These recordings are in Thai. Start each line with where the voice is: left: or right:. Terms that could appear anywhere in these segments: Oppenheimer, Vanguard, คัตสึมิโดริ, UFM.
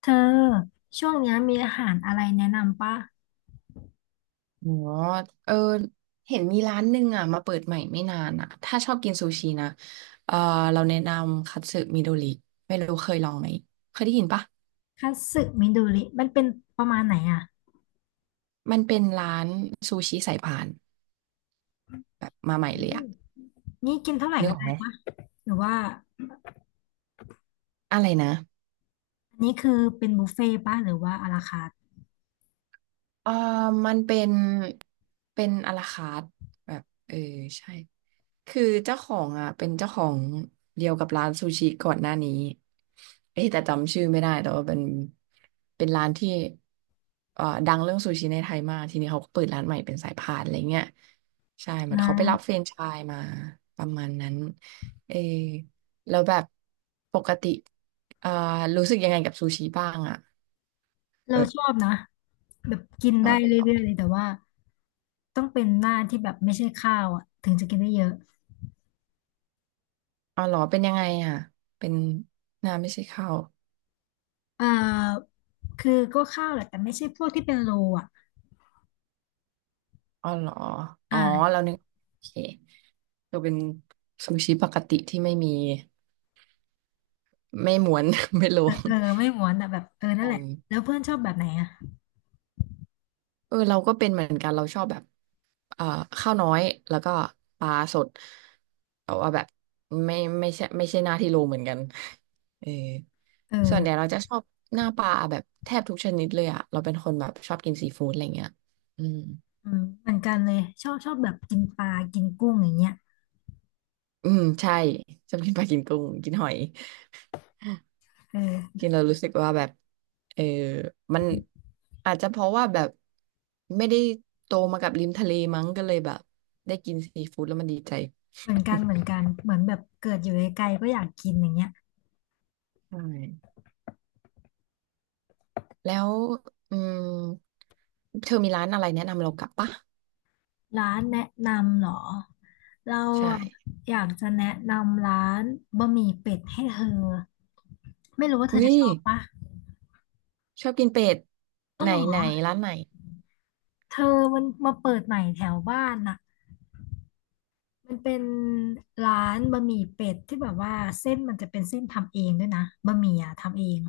left: เธอช่วงเนี้ยมีอาหารอะไรแนะนำปะ
right: อ๋อเออเห็นมีร้านหนึ่งอ่ะมาเปิดใหม่ไม่นานอ่ะถ้าชอบกินซูชินะเออเราแนะนำคัตสึมิโดริไม่รู้เคยลองไหม เคยได้ยินปะ
left: คัตสึมิดูริมันเป็นประมาณไหนอ่ะ
right: มันเป็นร้านซูชิสายพานแบบมาให
left: อ
right: ม่เลย
left: ื
right: อ่ะ
left: มนี่กินเท่าไหร่
right: นึก
left: ก็
right: ออก
left: ได้
right: ไหม
left: ป่ะหรือว่า
right: อะไรนะ
left: อันนี้คือเป็นบุฟเฟ่ต์ป่ะหรือว่าอาราคาร์ท
right: เออมันเป็น เป็นอะลาคาร์ทแบบใช่ คือเจ้าของอ่ะเป็นเจ้าของเดียวกับร้านซูชิก่อนหน้านี้เอ้ยแต่จำชื่อไม่ได้แต่ว่าเป็นเป็นร้านที่ดังเรื่องซูชิในไทยมากทีนี้เขาก็เปิดร้านใหม่เป็นสายพานอะไรเงี้ยใช่เหมือน
left: อ่า
right: เขาไปรับแฟรนไชส์มาประมาณนั้นเออแล้วแบบปกติเอ่อรู้สึกยังไงกับซูชิบ้างอ่ะ
left: เรา
right: แบบ
left: ชอบนะแบบกิน
right: ชอ
left: ได้
right: บเลยเหรอ
left: เรื่อยๆเลยแต่ว่าต้องเป็นหน้าที่แบบไม่ใช่ข้าวอ่ะถึงจะกินได้เยอะ
right: อ๋อเหรอเป็นยังไงอ่ะเป็นน้ำไม่ใช่ข้าว
left: เอ่อคือก็ข้าวแหละแต่ไม่ใช่พวกที่เป็นโลอ่ะ
right: อ๋อเหรอ อ๋อเรา
left: อ่า
right: นึกโอเคก็เป็นซูชิปกติที่ไม่มีไม่ม้วน ไม่โล
left: เออ
right: ง
left: เออไม่หวานอ่ะแบบเออนั่
right: กั
left: นแหละ
right: น
left: แล้วเพื่อนชอบแบบไหนอ่ะ
right: เออเราก็เป็นเหมือนกันเราชอบแบบเอ่อข้าวน้อยแล้วก็ปลาสดแต่ว่าแบบไม่ไม่ใช่หน้าที่โลเหมือนกันเออ
left: เอ
right: ส่
left: อ
right: วนใหญ่เราจะชอบหน้าปลาแบบแทบทุกชนิดเลยอะเราเป็นคนแบบชอบกินซีฟู้ดอะไรเงี้ยอืม
left: อืมเหมือนกันเลยชอบแบบกินปลากินกุ้งอย่างเงี้ย
right: ใช่ชอบกินปลากินกุ้งกินหอย
left: เอ
right: กิ
left: อ
right: นแล้วรู้สึกว่าแบบเออมันอาจจะเพราะว่าแบบไม่ได้โตมากับริมทะเลมั้งก็เลยแบบได้กินซีฟู้ดแล้วมันดีใจ
left: เหมือนกันเหมือนกัน เหมือนแบบเกิดอยู่ไกลๆก็อยากกินอย่างเงี้ย
right: ใช่แล้วอืมเธอมีร้านอะไรแนะนำเรากลับปะ
left: ร้านแนะนำเหรอ เรา
right: ใช่
left: อะอยากจะแนะนำร้านบะหมี่เป็ดให้เธอไม่รู้ว่าเธอจะ
right: วิ
left: ชอบปะ
right: ชอบกินเป็ด
left: อ๋อ
right: ไหน
left: เหรอ
right: ไหนร้านไหน
left: เธอมันมาเปิดใหม่แถวบ้านน่ะมันเป็นร้านบะหมี่เป็ดที่แบบว่าเส้นมันจะเป็นเส้นทำเองด้วยนะบะหมี่อะทำเอง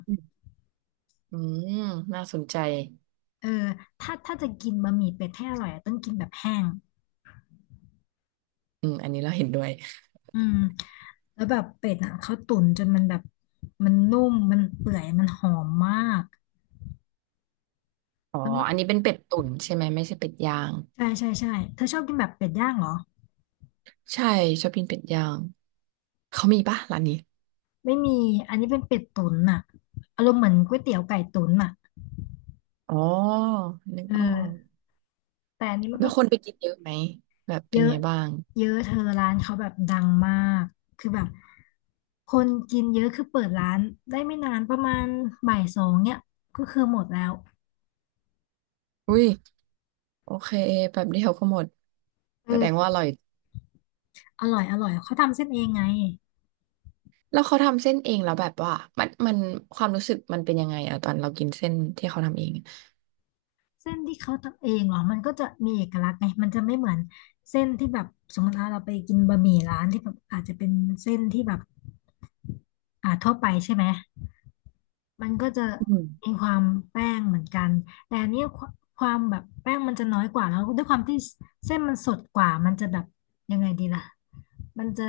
right: อืมน่าสนใจ
left: เออถ้าจะกินบะหมี่เป็ดให้อร่อยอะต้องกินแบบแห้ง
right: อืมอันนี้เราเห็นด้วย
left: อืมแล้วแบบเป็ดอ่ะเขาตุ๋นจนมันแบบมันนุ่มมันเปื่อยมันหอมมาก
right: อ๋อ
left: แล้
right: อัน
left: ว
right: นี้เป็นเป็ดตุ๋นใช่ไหมไม่ใช่เป็ดย่าง
left: ใช่ใช่ใช่เธอชอบกินแบบเป็ดย่างเหรอ
right: ใช่ชอบกินเป็ดย่างเขามีปะร้านนี้
left: ไม่มีอันนี้เป็นเป็ดตุ๋นอ่ะอารมณ์เหมือนก๋วยเตี๋ยวไก่ตุ๋นอ่ะ
right: อ๋อนึก
left: เอ
right: ออก
left: อแต่อันนี้มัน
right: แล้
left: ก็
right: วคนไปกินเยอะไหมแบบเป็
left: เย
right: น
left: อะ
right: ไงบ้าง
left: เยอะเธอร้านเขาแบบดังมากคือแบบคนกินเยอะคือเปิดร้านได้ไม่นานประมาณบ่ายสองเนี่ยก็คือหมดแล้ว
right: อุ้ยโอเคแบบเดียวก็หมดแสดง
left: เออ
right: ว่าอร่อย
left: อร่อยอร่อยเขาทำเส้นเองไง
right: แล้วเขาทำเส้นเองแล้วแบบว่ามันความรู้สึกมันเป็นยังไงอะตอนเรากินเส้นที่เขาทำเอง
left: เส้นที่เขาทำเองเหรอมันก็จะมีเอกลักษณ์ไงมันจะไม่เหมือนเส้นที่แบบสมมติว่าเราไปกินบะหมี่ร้านที่แบบอาจจะเป็นเส้นที่แบบทั่วไปใช่ไหมมันก็จะ
right: อื
left: มี
right: ม
left: ความแป้งเหมือนกันแต่อันนี้ความแบบแป้งมันจะน้อยกว่าแล้วด้วยความที่เส้นมันสดกว่ามันจะแบบยังไงดีล่ะมันจะ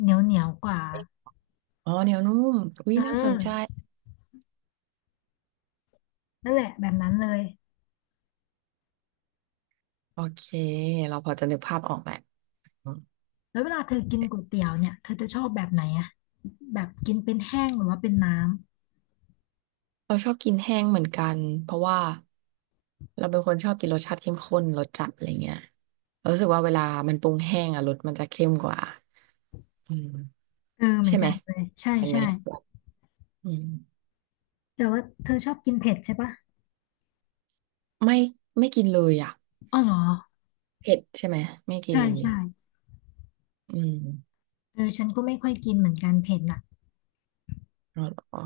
left: เหนียวกว่า
right: อ๋อเหนียวนุ่มอุ้ย
left: เอ
right: น่าสนใจ
left: อนั่นแหละแบบนั้นเลย
right: โอเคเราพอจะนึกภาพออกแหละอืม
left: แล้วเวลาเธอกินก๋วยเตี๋ยวเนี่ย เธอจะชอบแบบไหนอะแบบกินเป็นแห้งหรือว่าเป็นน้ำ
right: เราชอบกินแห้งเหมือนกันเพราะว่าเราเป็นคนชอบกินรสชาติเข้มข้นรสจัดอะไรเงี้ยเรารู้สึกว่าเวลามันปรุงแห้งอะรสมันจะเข้มกว่าอืม
left: เออเหมือ
right: ใช่
left: น
right: ไห
left: กั
right: ม
left: นเลยใช่
right: เป็นไหม
left: ใช่
right: อืม
left: แต่ว่าเธอชอบกินเผ็ดใช่ปะ
right: ไม่กินเลยอ่ะ
left: อ๋อเหรอ
right: เผ็ดใช่ไหมไม่กิน
left: ใช่
right: เลย
left: ใช่
right: อืม
left: เออฉันก็ไม่ค่อยกินเหมือนกันเผ็ดน่ะ
right: อ๋อเหรอ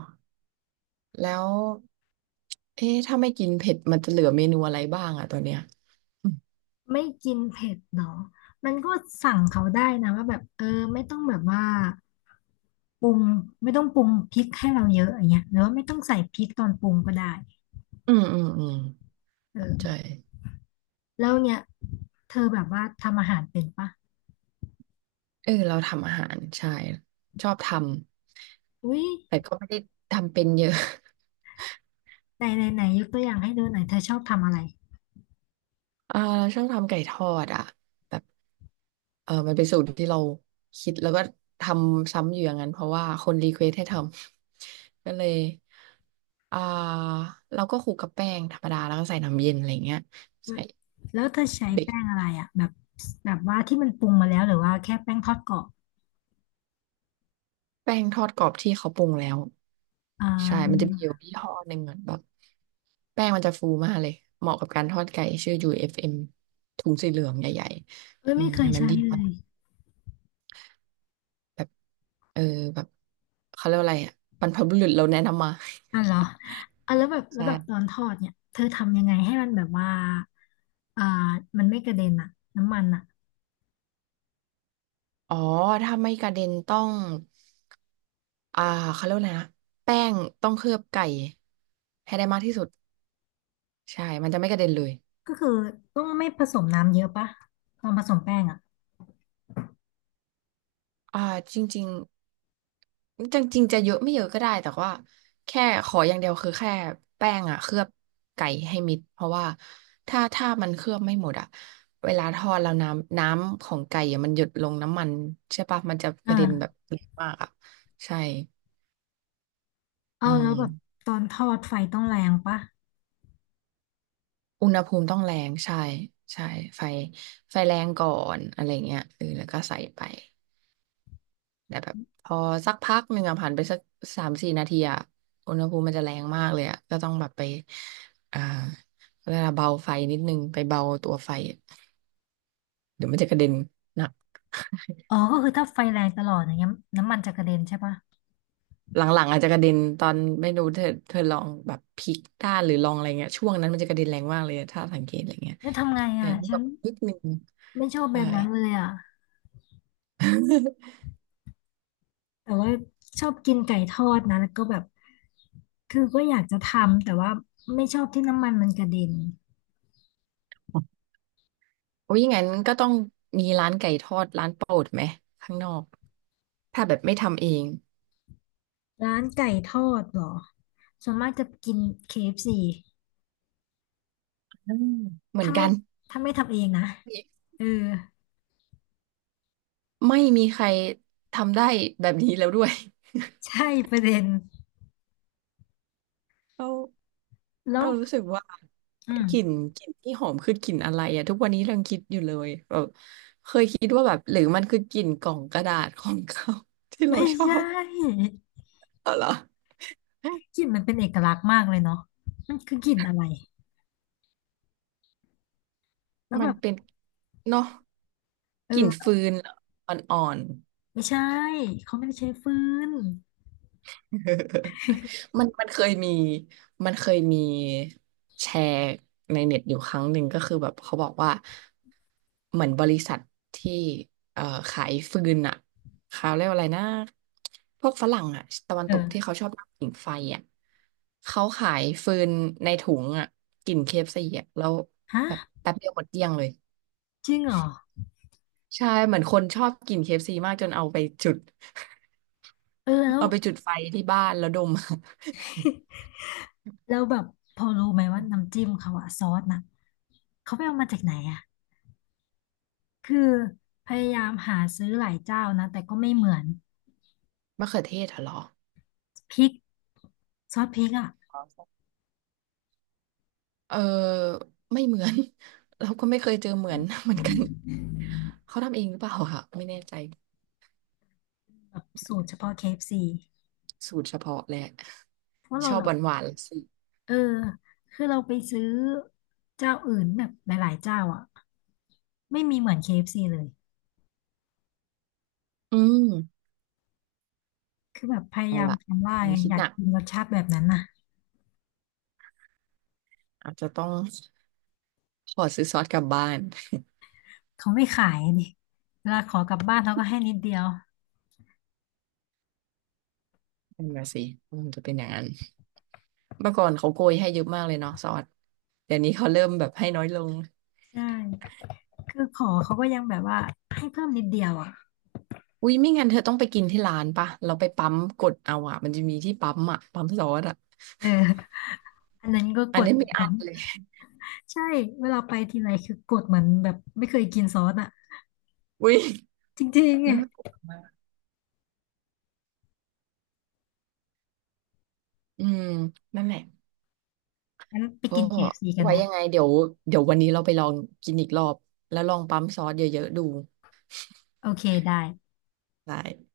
right: แล้วเอ๊ะถ้าไม่กินเผ็ดมันจะเหลือเมนูอะไรบ้างอ่ะตอนเนี้ยอืม
left: ไม่กินเผ็ดเหรอ มันก็สั่งเขาได้นะว่าแบบเออไม่ต้องแบบว่าปรุงไม่ต้องปรุงพริกให้เราเยอะอย่างเงี้ยหรือว่าไม่ต้องใส่พริกตอนปรุงก็ได้
right: อืมใช่
left: เออแล้วเนี่ยเธอแบบว่าทำอาหารเป็นปะ
right: เออเราทำอาหารใช่ชอบทำ
left: อุ้ย
right: แต่ก็ไม่ได้ทำเป็นเยอะ
left: ไหนไหนไหนยกตัวอย่างให้ดูหน่อยเธอชอบทำอะไร
right: อ่าเราชอบทำไก่ทอดอ่ะแบบ เออมันเป็นสูตรที่เราคิดแล้วก็ทำซ้ำอยู่อย่างนั้นเพราะว่าคนรีเควสให้ทำ ก็เลยอ่าเราก็คลุกกับแป้งธรรมดาแล้วก็ใส่น้ำเย็นอะไรเงี้ยใส่
left: แล้วเธอใช้
right: เบก
left: แป้งอะไรอ่ะแบบแบบว่าที่มันปรุงมาแล้วหรือว่าแค่แป้งทอดกรอบ
right: แป้งทอดกรอบที่เขาปรุงแล้ว
left: อ่
right: ใช่มันจะ
left: า
right: มีอยู่ยี่ห้อหนึ่งเหมือนแบบแป้งมันจะฟูมากเลยเหมาะกับการทอดไก่ชื่อ UFM ถุงสีเหลืองใหญ่
left: เอ้ย
right: ๆอื
left: ไม่
right: ม
left: เค
right: อั
left: ย
right: นนั้น
left: ใช้
right: ดี
left: เล
right: มาก
left: ย
right: แบบเออแบบเขาเรียกว่าอะไรอ่ะบรรพบุรุษเราแนะนำมา
left: อ่ะเหรออ่ะแล้วแบบ แล้วแบบตอน
right: ใช่
left: ทอดเนี่ยเธอทำยังไงให้มันแบบว่าอ่ามันไม่กระเด็นอะน้ำมันอะ
right: อ๋อถ้าไม่กระเด็นต้องอ่าเขาเรียกว่าอะไรนะแป้งต้องเคลือบไก่ให้ได้มากที่สุดใช่มันจะไม่กระเด็นเลย
left: ก็คือต้องไม่ผสมน้ำเยอะปะตอนผสมแป้งอะ
right: อ่าจริงๆจริงๆจะเยอะไม่เยอะก็ได้แต่ว่าแค่ขออย่างเดียวคือแค่แป้งอ่ะเคลือบไก่ให้มิดเพราะว่าถ้ามันเคลือบไม่หมดอ่ะเวลาทอดแล้วน้ำของไก่อะมันหยดลงน้ำมันใช่ปะมันจะกระเด็นแบบ
left: อ่า
right: เยอะมากอ่ะใช่
left: เอา
right: อื
left: แล้วแบบ
right: ม
left: ตอนทอดไฟต้องแรงปะ
right: อุณหภูมิต้องแรงใช่ใช่ไฟไฟแรงก่อนอะไรเงี้ยเออแล้วก็ใส่ไปแต่แบบพอสักพักหนึ่งอะผ่านไปสักสามสี่นาทีอะอุณหภูมิมันจะแรงมากเลยอะก็ต้องแบบไปอ่าเวลาเบาไฟนิดนึงไปเบาตัวไฟอะเดี๋ยวมันจะกระเด็นหนัก
left: อ๋อก็คือถ้าไฟแรงตลอดอย่างเงี้ยน้ำมันจะกระเด็นใช่ปะ
right: หลังๆอาจจะกระเด็นตอนไม่รู้เธอลองแบบพลิกด้านหรือลองอะไรเงี้ยช่วงนั้นมันจะกระเด็นแรงมากเลยถ้าสังเกตอะไรเงี้ย
left: แล้วทำไง
right: แต่
left: อะฉั
right: แบ
left: น
right: บนิดนึง
left: ไม่ชอบแบ
right: ใช่
left: บนั้นเลยอะ แต่ว่าชอบกินไก่ทอดนะแล้วก็แบบคือก็อยากจะทำแต่ว่าไม่ชอบที่น้ำมันมันกระเด็น
right: โอ้ยงั้นก็ต้องมีร้านไก่ทอดร้านโปรดไหมข้างนอกถ้าแบบไม่ทำเอง
left: ร้านไก่ทอดเหรอส่วนมากจะกิน KFC
right: อืมเหมือ
left: ถ้า
right: นกั
left: ไม่
right: น
left: ถ้าไม่ทำเองนะเออ
right: ไม่มีใครทำได้แบบนี้แล้วด้วย
left: ใช่ประเด็น
right: เรา
left: แล้ว
right: เรารู้สึกว่า
left: อืม
right: กลิ่นที่หอมคือกลิ่นอะไรอะทุกวันนี้เรายังคิดอยู่เลยแบบเคยคิดว่าแบบหรือมันคือกลิ่นกล่องกระดาษ ของเขา ที่เรา
left: ไม่
right: ชอ
left: ใช่
right: บเอาเหรอ
left: กลิ่นมันเป็นเอกลักษณ์มากเลยเนาะมันคือกลิ่นอะไร แล้ว
right: มั
left: แบ
right: น
left: บ
right: เป็นเนาะกลิ่น
left: เออ
right: ฟืนเหรออ่อน
left: ไม่ใช่เขาไม่ได้ใช้ฟืน
right: มันเคยมีมันเคยมีแชร์ในเน็ตอยู่ครั้งหนึ่งก็คือแบบเขาบอกว่าเหมือนบริษัทที่เอ่อขายฟืนอะเขาเรียกว่าอะไรนะพวกฝรั่งอะตะวันตกที่
left: เออ
right: เขาชอบนั่งผิงไฟอะเขาขายฟืนในถุงอะกลิ่นเคเอฟซีอะแล้ว
left: ฮะ
right: แบบแป๊บเดียวหมดเกลี้ยงเลย
left: จริงเหรอ
right: ใช่เหมือนคนชอบกินเคเอฟซีมากจนเอาไปจุด
left: เออแล้ว
right: ไฟที่บ้านแล้วดม
left: แล้วแบบพอรู้ไหมว่าน้ำจิ้มเขาอะซอสน่ะเขาไปเอามาจากไหนอะคือพยายามหาซื้อหลายเจ้านะ แต่ก็ไม่เหมือน
right: มะเขือเทศเหรอ
left: พริก ซอสพริกอ่ะ
right: เออไม่เหมือน เราก็ไม่เคยเจอเหมือน เหมือนกันเขาทำเองหรือเปล่าค่ะไม่แน่ใจ
left: แบบสูตรเฉพาะ KFC เอฟซี
right: สูตรเฉพาะแหละ
left: เพราะ
right: ช
left: เรา
right: อบ
left: แบ
right: ห
left: บ
right: วานหวานสิ
left: เออคือเราไปซื้อเจ้าอื่นแบบหลายๆเจ้าอ่ะไม่มีเหมือน KFC เอฟซีเลย
right: อืม
left: คือแบบพยา
right: เอา
left: ยาม
right: ละ
left: ทำว่า
right: อัน
left: ไง
right: นี้คิ
left: อ
right: ด
left: ยา
right: ห
left: ก
right: นัก
left: กินรสชาติแบบนั้นน่ะ
right: อาจจะต้องขอซื้อซอสกลับบ้าน
left: เขาไม่ขายดิเวลาขอกลับบ้านเขาก็ให้นิดเดียว
right: นั่นมาสิมันจะเป็นอย่างนั้นเมื่อก่อนเขาโกยให้เยอะมากเลยเนาะซอสเดี๋ยวนี้เขาเริ่มแบบให้น้อยลง
left: ใช่คือขอเขาก็ยังแบบว่าให้เพิ่มนิดเดียวอ่ะ
right: อุ้ยไม่งั้นเธอต้องไปกินที่ร้านปะเราไปปั๊มกดเอาอะมันจะมีที่ปั๊มอะปั๊มซอสอะ
left: เอออันนั้นก็
right: อั
left: ก
right: น
left: ด
right: นี้ไม่
left: แบ
right: อั
left: บ
right: ดเลย
left: ใช่เวลาไปทีไรคือกดเหมือนแบบไม่เคยกินซอสอ่ะ
right: อุ้ย
left: จริงๆไง
right: น่ากลัว อืมนั่นแหละ
left: งั้นไป
right: ก็
left: กิน KFC กัน
right: ไว้
left: ไหม
right: ยังไงเดี๋ยววันนี้เราไปลองกินอีกรอบแล้วลองปั๊มซอสเยอะๆดู
left: โอเคได้
right: ได้